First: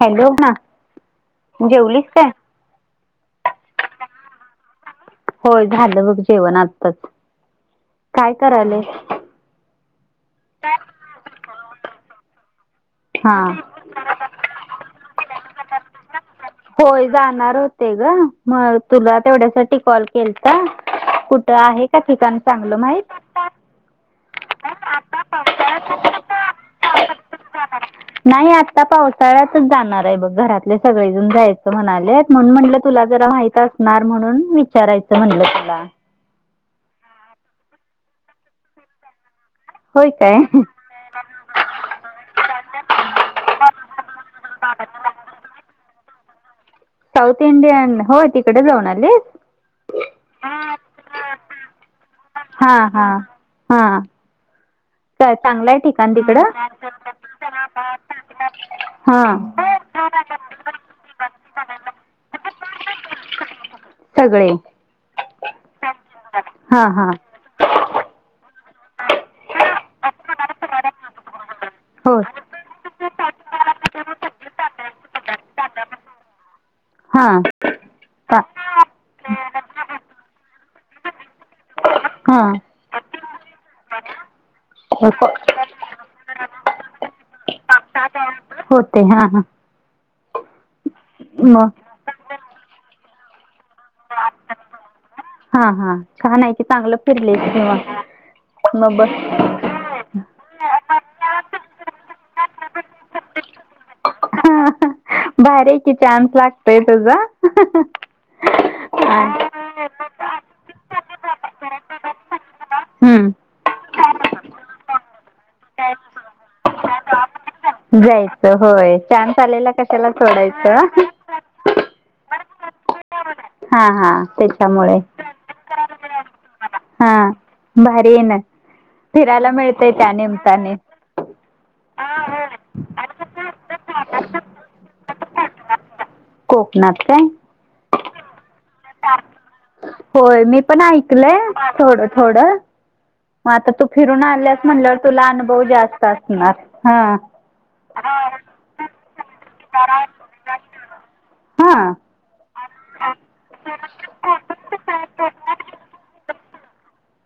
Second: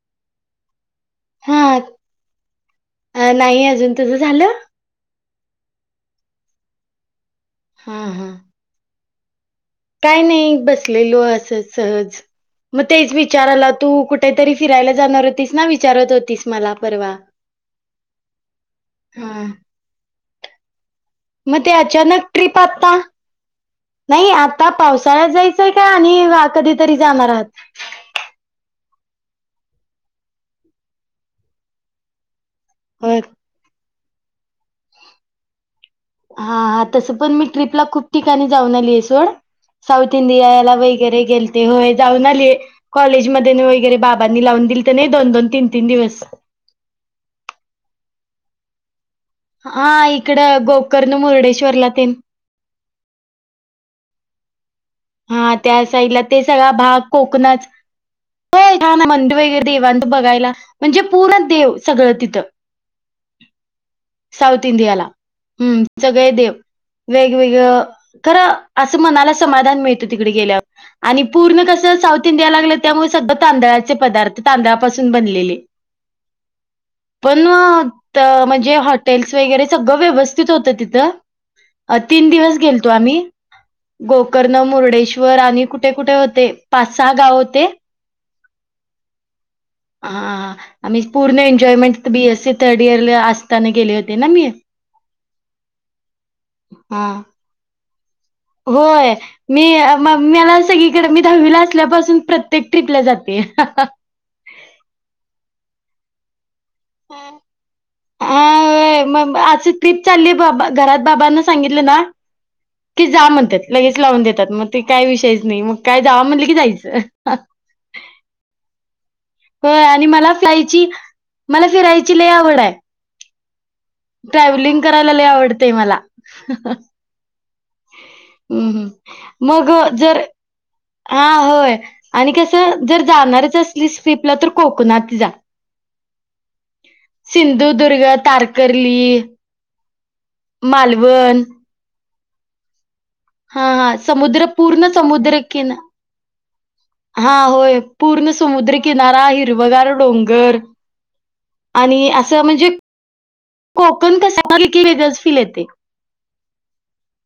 Hello, बोल ना, हा जेवलीस काय? अ नाही अजून तुझं झालं? होय, झालं बघ जेवण आताच हा हा काय कराल्यास? काय नाही, बसलेलो असंच सहज. मग तेच हा विचारायला तू कुठेतरी फिरायला जाणार होतीस ना, विचारत होतीस मला परवा. ते ग, मग तुला हा. तेवढ्यासाठी कॉल केलता. कुठं मग ते आहे का, अचानक ठिकाण ट्रिप चांगलं आता माहित? नाही, आता पावसाळ्यात जायचंय का आणि कधीतरी जाणार आहात? नाही, आता पावसाळ्यातच जाणार आहे बघ, घरातले सगळेजून जायचं म्हणालेत. म्हणून म्हटलं तुला होय. जरा माहित असणार, म्हणून विचारायचं म्हणलं तुला. हा, हा, तसं पण मी ट्रीपला खूप ठिकाणी जाऊन आली आहे सोड. होय साऊथ काय? इंडियाला वगैरे गे- लते. होय, जाऊन आलेय, कॉलेजमध्ये वगैरे बाबांनी लावून दिलतं नाही दोन दोन, तीन तीन दिवस. साऊथ इंडियन हो, तिकडे जाऊन आलीस? हा, इकडं गोकर्ण, मुर्डेश्वरला तेन. हा, हा, हा. काय हा, चांगलं आहे त्या ठिकाण साईडला तिकडं? ते सगळा भाग कोकणच- हो हान ना मंदिर हा. वगैरे देवांत बघायला म्हणजे पूर्ण देव सगळं तिथं. सगळे साऊथ इंडियाला हम्म सगळे देव हा हा वे''--'' वेगवेगळ्या खरं असं म्हणाला समाधान. मिळतं तिकडे गेल्यावर आणि पूर्ण कस हो. साथ इंडिया लागलं त्यामुळे स तांदळाचे पदार्थ तां''--'' पाून बनलेले हा पण त का म्हणजे हॉटेल्स वगैरे सगळ व्यवस्थित होत तिथ तीन हा दिवस गेले. तो आम्ही गोकर्ण मुर्डेश्वर आणि कुठ. कुठे कुठे ते पाच सहा गाव होते. सात वाजता वर. होते हा हां, हा हा, आम्ही पूर्ण मग एन्जॉयमेंट. बीएससी थड इयर ला असताना गेले होते ना मी. हा हा, छान आहे क चांगलं हां. फिरलेच किव्हा. होय. मी मग मला सगळीकडे मी दहावीला असल्यापासून प्रत्येक ट्रीपला जाते. भारी कि चान्स लागतोय तुझा. अ होय मग आस ट्रिप चाललीय बा घरात बाबांना सांगितलं ना. की जा हम्म म्हणतात लगेच लावून देतात मग ते काय विषयच नाही मग काय जाव म्हणले की जायचं. जायचं होय छानस आलेला होय आणि कशाला मला सोडायचं. फिरायची मला फिरायची लय आवड आहे. हा हा ट्रॅव्हलिंग त्याच्यामुळे करायला लय आवडतेय मला. हा भारी ना हं, हं. फिरायला मिळते त्यानम्ताने. हा होय आणि कसं जर जाणारच असलीस ट्रीपला तर कोकणात जा. कोकणात काय सिंधुदुर्ग तारकर्ली. होय मी पण ऐकलय मालवण थोड थोड. मग आता हां, तू हां. फिरून समुद्र आल्यास पूर्ण म्हणल्यावर तुला अनुभव जास्त असणार. हा होय पूर्ण समुद्रकिनारा हिरवगार डोंगर. हा आणि असं म्हणजे कोकण कस वेगळंच फील येते.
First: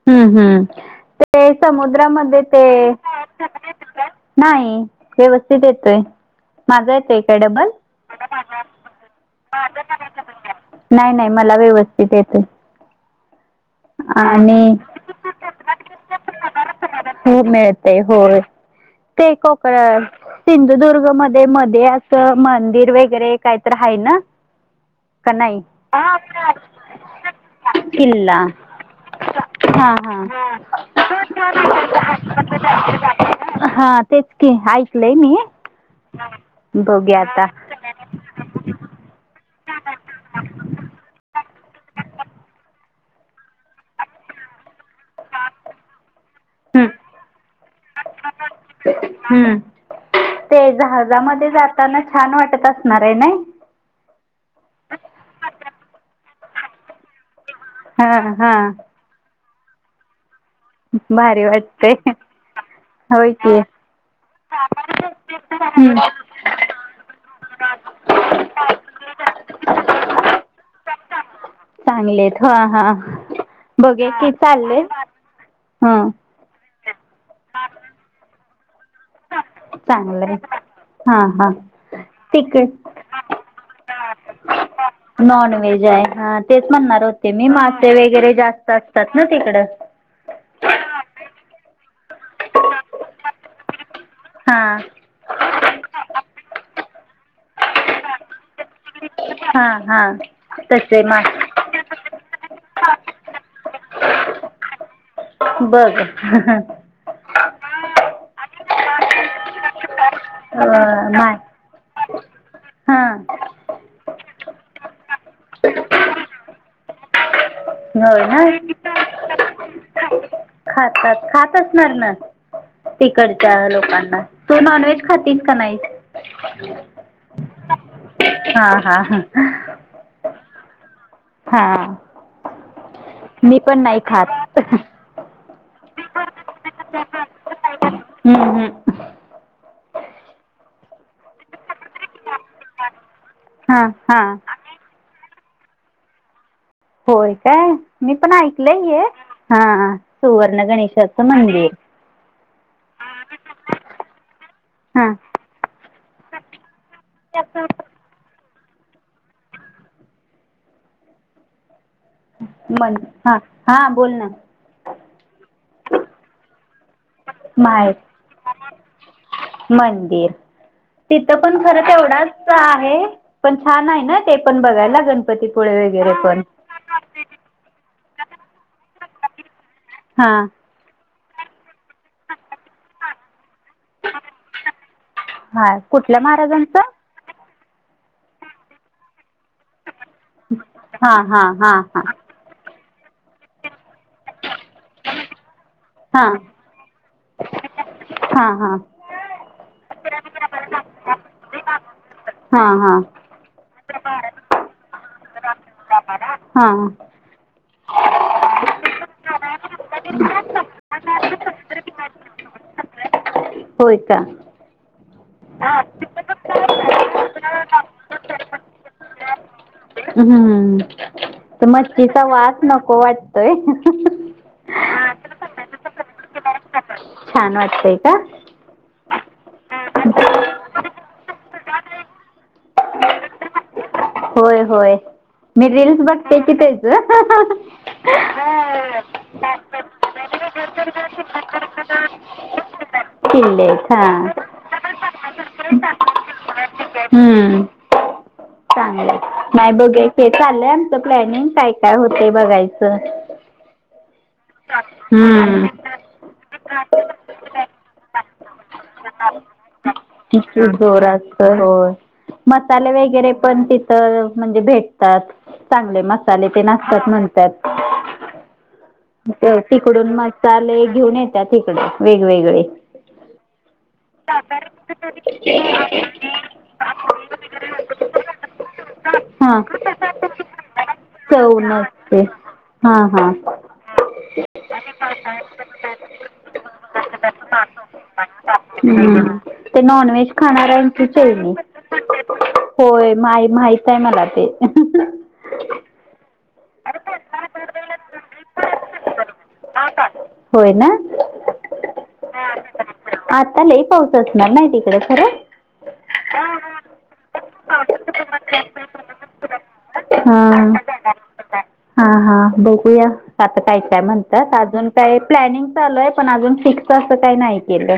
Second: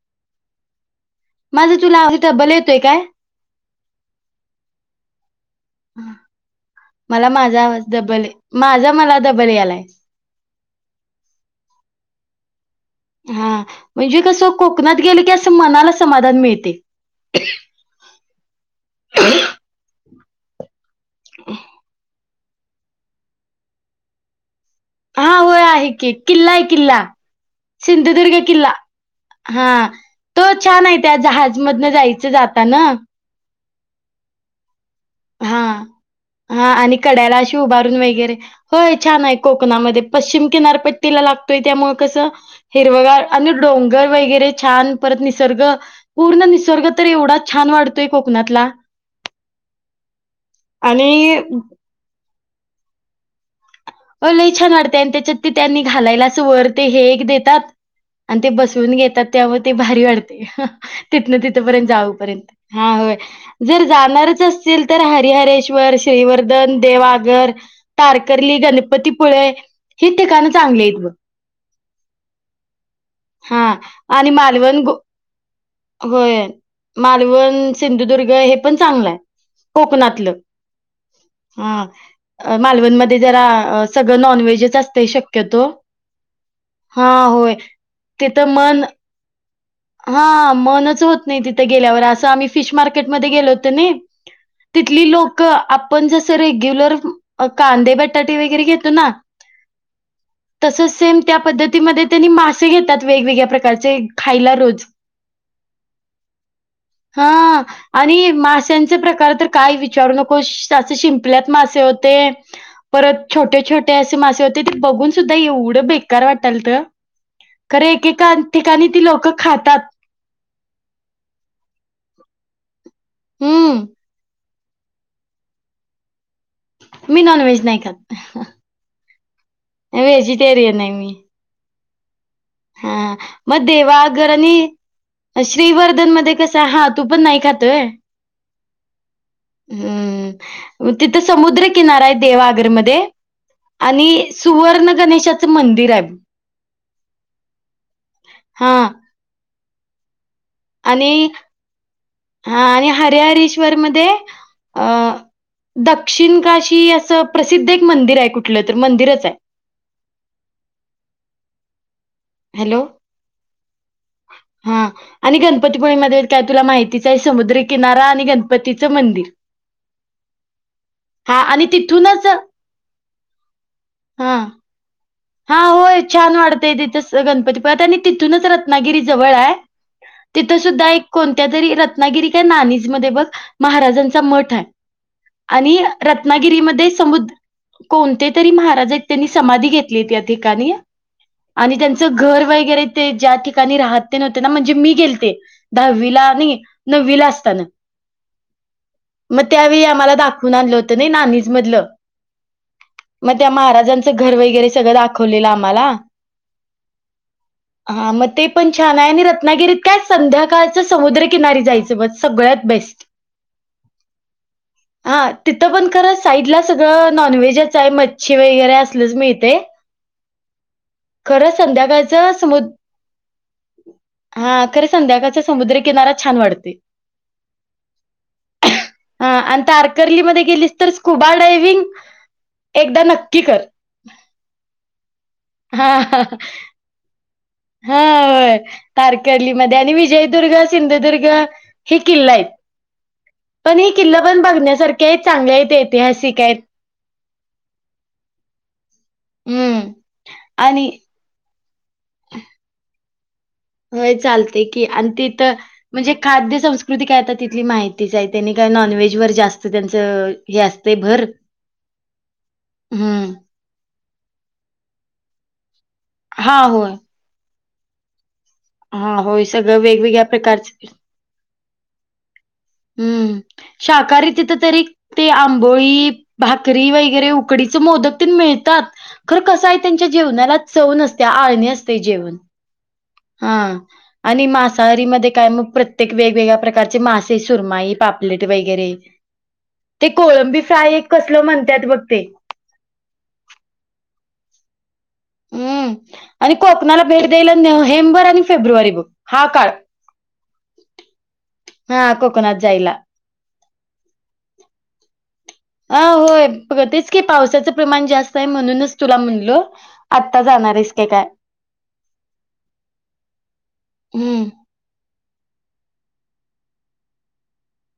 हम् हम्, ते माझा तुला आवाज समुद्रामध्ये डबल ते. येतोय काय? नाही व्यवस्थित येतोय माझा येतोय मला काय माझा डबल. आवाज डबल माझा मला डबल यालाय. नाही नाही मला व्यवस्थित येतोय. हा म्हणजे कसं आणि कोकणात गेलं की असं मनाला समाधान मिळतय. हो मिळतेय होय ते कोकण सिंधुदुर्ग मध्ये मध्ये अस. त मंदिर वगैरे काहीतर आहे ना. हां, कनाई होय आहे की. किल्ला आहे किल्ला. किल्ला. हा तो हा, छान आहे त्या जहाज मधनं जायचं जाताना. हा तेच की ऐकलंय मी. हा हा, आणि बघूया कड्याला आता अशी उभारून वगैरे, होय छान आहे कोकणामध्ये पश्चिम किनारपट्टीला लागतोय त्यामुळ कसं. हिरवगाळ आणि डोंगर वगैरे छान परत निसर्ग पूर्ण नि''--'' हम्म, स्र्ग तर एवढाच छान वाढतोय कोकणातला. हम्म. ते आणि जहाजामध्ये जाताना छान वाटत असणार आहे ना. अ लई छान वाटतय आणि त्याच्यात ते त्यांनी घालायला असं वर ते हे एक देतात. हा आणि ते हा बसवून घेतात तेव ते भारी वाटतय. तिथन- भारी तिथपर्यंत वाटतंय जाऊपर्यंत. हा होय. जर जाणारच असचील तर, हरिहरेश्वर, हम्म. श्रीवर्धन देवआगर, तारकर्ली, गणपतीपुळे ही ठिकाणं चांगलीयत बघ. चांगलेयत. ह, हां. हा. आणि मालवण गो. हा होय. मालवण, सिंधुदुर्ग हे पण चांगलंय. कोकणातलं. चांगलंय हा हा आ. तिकड मालवणमध्ये जरा, अ सगळं नॉनव्हेजच अस नॉनव्हेजय. ह तेच म्हणणार हा होते मी. होय. मासे वगैरे जास्त असतात ना, तिकडं. हा, मनच होत नाही, तिथे गेल्यावर. असं आम्ही फिश मार्केटमध्ये गेलो होतो ना. हां तिथली लो कं आपण जसं, रेग्युलर कांदे- बटाटे वगैरे घेतो ना हां हां तसच तसे सेम मा त्या पद्धतीमध्ये त्यांनी मासे घेतात, वेगवेगळ्या प्रकारचे. खायला रोज. बघ. [unintelligible] हा आणि माश्यांचे प्रकार तर, काय विचारू नक हुश्!. असे मा शिंपल्यात मासे होते हां परत छोटे- छोटे असे मासे होते. ते बघून सुद्धा एवढं बेकार वाटालतं. खर, होय एकेका ना ठिकाणी ती लोकं खातात. खातात. खात असणार ना. तिकडच्या हं, लोकांना. तू नॉनव्हेज खातीस, का नाहीस? मी नॉनव्हेज नाही खात. [unintelligible] हा, हा, हा. व्हेजिटेरियनय मी. हा. हा. मग देवागरनी खात श्रीवर्धनमध्ये कसंय. हा, तू पण नाही खात वय. अं, हम्म. हम्म. तिथं समुद्रकिनाराय, देवआगरमध्ये. हां आणि हां सुवर्ण गणेशाचं मंदिराय. होय काय? मी पण हां ऐकलंय हे. हा. सुवर्ण गणेशाचं मंदिर. हा. आणि हरिहरश्वरमध्ये, अ हा दक्षिण काशी असं प्रसिद्ध एक मंदिराय. कुठलं तर, मंदिरचाय. मन. हा, हा. बोल ना. हा आणि गणपतीपूळेमध्ये काय, तुला माहितीचय. समुद्री माहेर किनारा आणि गणपतीचं मंदिर. मंदिर. तिथं हां पण आणि खरं तिथूनच तेवढाच आहे. पण छान आहे ना. ते हां पण बघायला. गण हा, होय. छान वाढतय तिथच गणपतीपात आणि तिथूनच रत्नागिरी जवळाय. हा तिथं सुद्धा एक कोणत्या तरी, रत्नागिरी काय नाणीजमध्ये बघ, महाराजांचा मठ हाय. आणि हा कुठल्या रत्नागिरीमध्ये महाराजांचं समुद कोणते तरी महाराजयत. त्यांनी समाधी घेतलीय त्यात. ठिकाणी हा हा हा आणि त्यांच हा घर वैगेरे ते ज्या ठिकाणी राहते ना. म्हणजे मी गेलते. हा दहावीला, नाही. नववीला असतानं. हा, हा. मग त्यावेळी आम्हाला दाखवून आणलं होतं नाही नानिज मधलं. हा हा हा मग त्या महाराजांचं घर वगैरे सगळं दाखवलेलं आम्हाला. हा मग ते पण छान आहे आणि रत्नागिरीत काय संध्याकाळ समुद्रकिनारी जायच बघ सगळ्यात बेस्ट. होय का हा तिथं पण खरं साईडला सगळं नॉनव्हेजच आहे मच्छी वगैरे असलंच मिळतय. हम्म तर मच्छीचा संध्याकाळचं वास नको वाटतोय. हा खर संध्याकाळचा समुद्रकिनारा छान वाटतोय. छान वाटतय का? हा आणि तारकर्लीमध्ये गेलीस तर स्कुबा डायविंग- - एकदा नक्की कर. होय होय मी रील्स बघते की तेज- हा -होय तारकर्लीमध्ये आणि विजयदुर्ग- सिंधुदुर्ग हे किल्लयत किल्ले पण हे आहेत, किल्ल हा पण बघण्या सारख ते चांगलेत ऐतिहासिक आहेत. हम्म. चांगलं. नाही हं बघुया की. चाललंय आणि आमचं प्लॅनिंग काय - काय होत बघायचं. होय चालतय की आणि तिथ हम्म. म्हणजे खाद्य संस्कृती काय आता तिथली माहितीच आहे त्यांनी काय नॉनव्हेज वर जास्त- - त्यांचं हे कीती असते भर जोरात? होय. मसाले वगैरे हम्म. पण तिथं. म्हणजे भेटतात. चांगले मसाले हा तेन होय. असत्यात म्हणतात. हा मग होय ति - सगळं तिकडून वेगवेगळ्या मसाले प्रकारचे घेऊन येत्यात इकडे वेगवेगळे. हम्म शाकाहारी तिथं तरी ते आंबोळी, भाकरी वगैरे उकडीच मोदक तेन मिळतात. खरं हा. कसं आहे त्यांच्या जेवणाला चव नसत्या चव आळणी असतय नसते. जेवण. हा हा. हा आणि मासाहारी मध्ये काय मग प्रत्येक वेगवेगळ्या प्रकारचे मासे सुरमाई - पापलेट वगैरे हम्म. ते नॉनव्हेज कोळंबी फ्राय खाणाऱ्यांची एक कसल चैनी म्हणत्यात बघ ते. होय माइ - माहित आहे मला ते. हम्म. आणि कोकणाला भेट द्याला नोव्हेंबर आणि फेब्रुवारी बघ. हा काळ हा हा कोकणात जायला [unintelligible] आता लई पाऊस असणार नाही तिकडे खरं. हा होय ब तेच की पावसाचं प्रमाण जास्त आहे म्हणूनच तुला म्हणलो. आत्ता हा जाणारायस क काय? हा हा बघूया आता काय -काय हम्म म्हणतात अजून काय प्लॅनिंग चालूय पण अजून फिक्स असं काही नाही केलं.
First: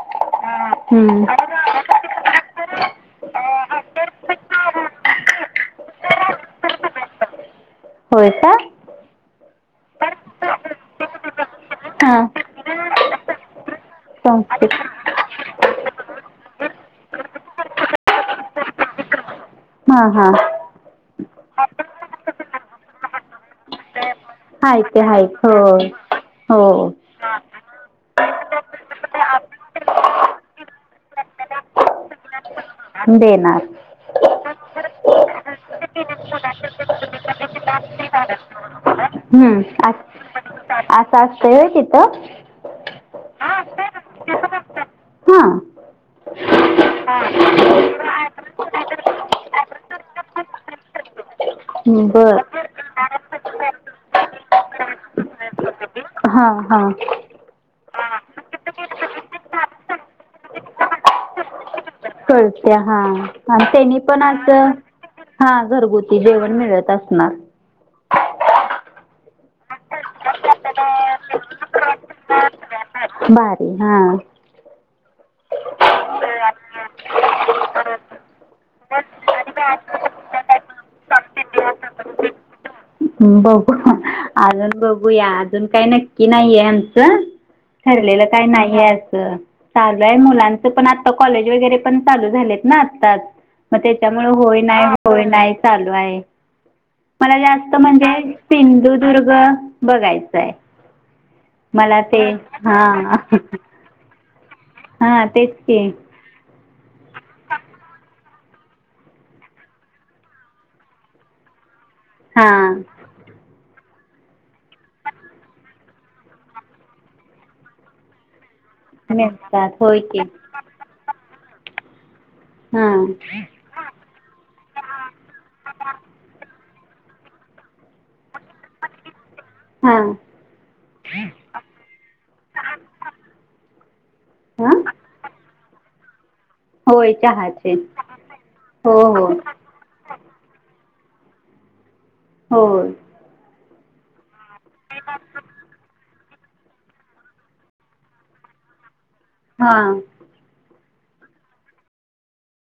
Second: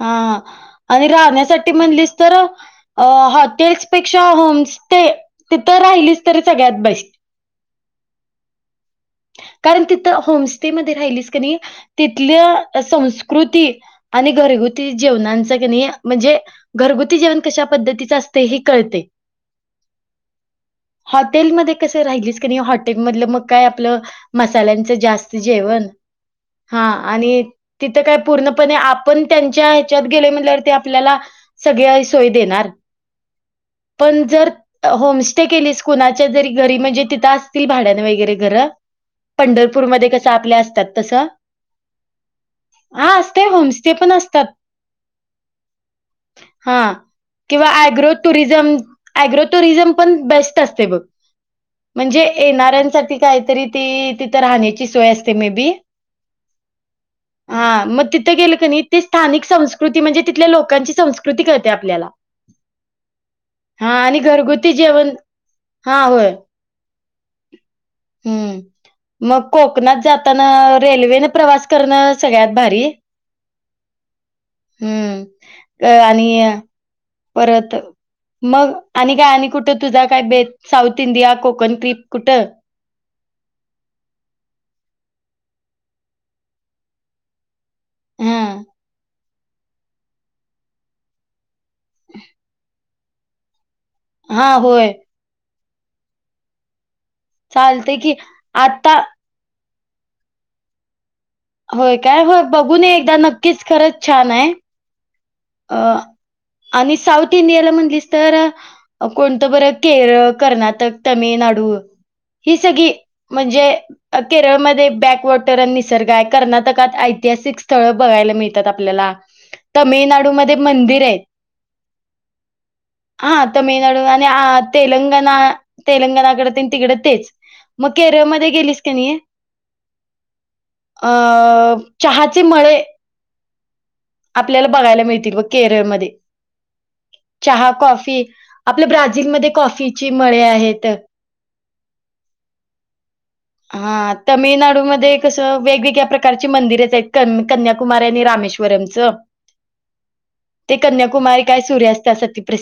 हा आणि हम्म. राहण्यासाठी म्हणलीस तर- - अ हॉटेल्सपेक्षा होम स्टे तिथं राहिलीस तर सगळ्यात बेस्ट. होय काय? कारण तिथं होमस्टे मधे राहिलीस क नाही हा तिथल्या संस्कृती आणि संस्कृत घरगुती जेवनांच की नई म्हणजे घरगुती जेवण कशा पद्धतीचं असतय हे कळतय. हा हा. हॉटेलमध्ये कस राहिलीस क नाही हॉटेल मधलं मग काय आपलं हाय मसाल्यांचं ते हाय जास्त हो जेवण हो हा आणि तिथं काय पूर्णपणे आपण त्यांच्या ह्याच्यात गेले म्हणल्यावर ते आपल्याला सगळेच बर. पण जर होमस्टे केलीस कुणाच्या तरी घरी म्हणजे तिथं असतील भाड्यान वगैरे घरं. हम्म अस- पंढरपूरमध्ये कसं आपल्या असत्यात, तस असं असतंय होय तिथं हा असते होमस्टे पण असतात हां हां. किंवा ऍग्रो टुरिझम, ऍग्रो टूरिझम पण बेस्ट असते बघ. म्हणजे बर येणाऱ्यांसाठी काहीतरी ती, तिथं राहण्याची सोय असते मे बी. हा हा. हा मग तिथं गेलं कणी ते स्थानिक संस्कृती म्हणजे तिथल्या लोकांची संस्कृती कृती कळते आपल्याला कळत्या हा हां त्यांनी आणि पण आस घरगुती जेवण हा घरगुती जेवण मिळत असणार. हम्म. मग कोकणात जाताना रेल्वेनं प्रवास करणं सगळ्यात भारी भारी हां हम्म अ आणि परत मग आणि काय आणि कुठं तुझा काय बेत साऊथ इंडिया कोकन ट्रीप कुठं? बघू अजून बघूया अजून काही नक्की नाहीये आमचं, ठरलेलं काही हां. नाहीे असं, चालू ये मुलांचं पण आता कॉलेज वगैरे. पण चालू झालेत ना आताच मग त्याच्यामुळे होय नाही होय नाही. चालू आहे. मला जास्त चालतंय म्हणजे की. आता सिंधुदुर्ग बघायचंय.. होय काय हं बघूून ये एकदा हां नक्कीच खरंच छान हाय हा तेच. अ की आणि साऊथ इंडियाला म्हणलीस तर कोणतं बर केरळ, कर्नाटक, तमिळनाडू ही हां सगळी. म्हणजे केरळमध्ये बॅकवॉटर आणि निसर्ग आहे कर्नाटकात ऐतिहासिक स्थळ बघायला मिळ तात आपल्याला मिळतात होय की तामिळनाडू मंदिर आहेत, हां हा तमिळ तामिळनाडू आणि तेलंगणा तेलंगणाकडे तेन तिकड तेच मग केरळमध्ये गेलीस कणी. हां अ चहाचे मळे आपल्याला हां बघायला मिळतील बघ केरळमध्ये. होय चहा चहाचे कॉफी आपल्या, हो हो ब्राझीलमध्ये कॉफीची मळे आहेत. होय. हा तमिळनाडूमध्ये कसं वेगवेगळ्या प्रकारचे मंदिरच आहेत, कन्याकुमारी आणि रामेश्वरमचं. हा. ते कन्याकुमारी काय सूर्यास्तासाठी प्रसिद्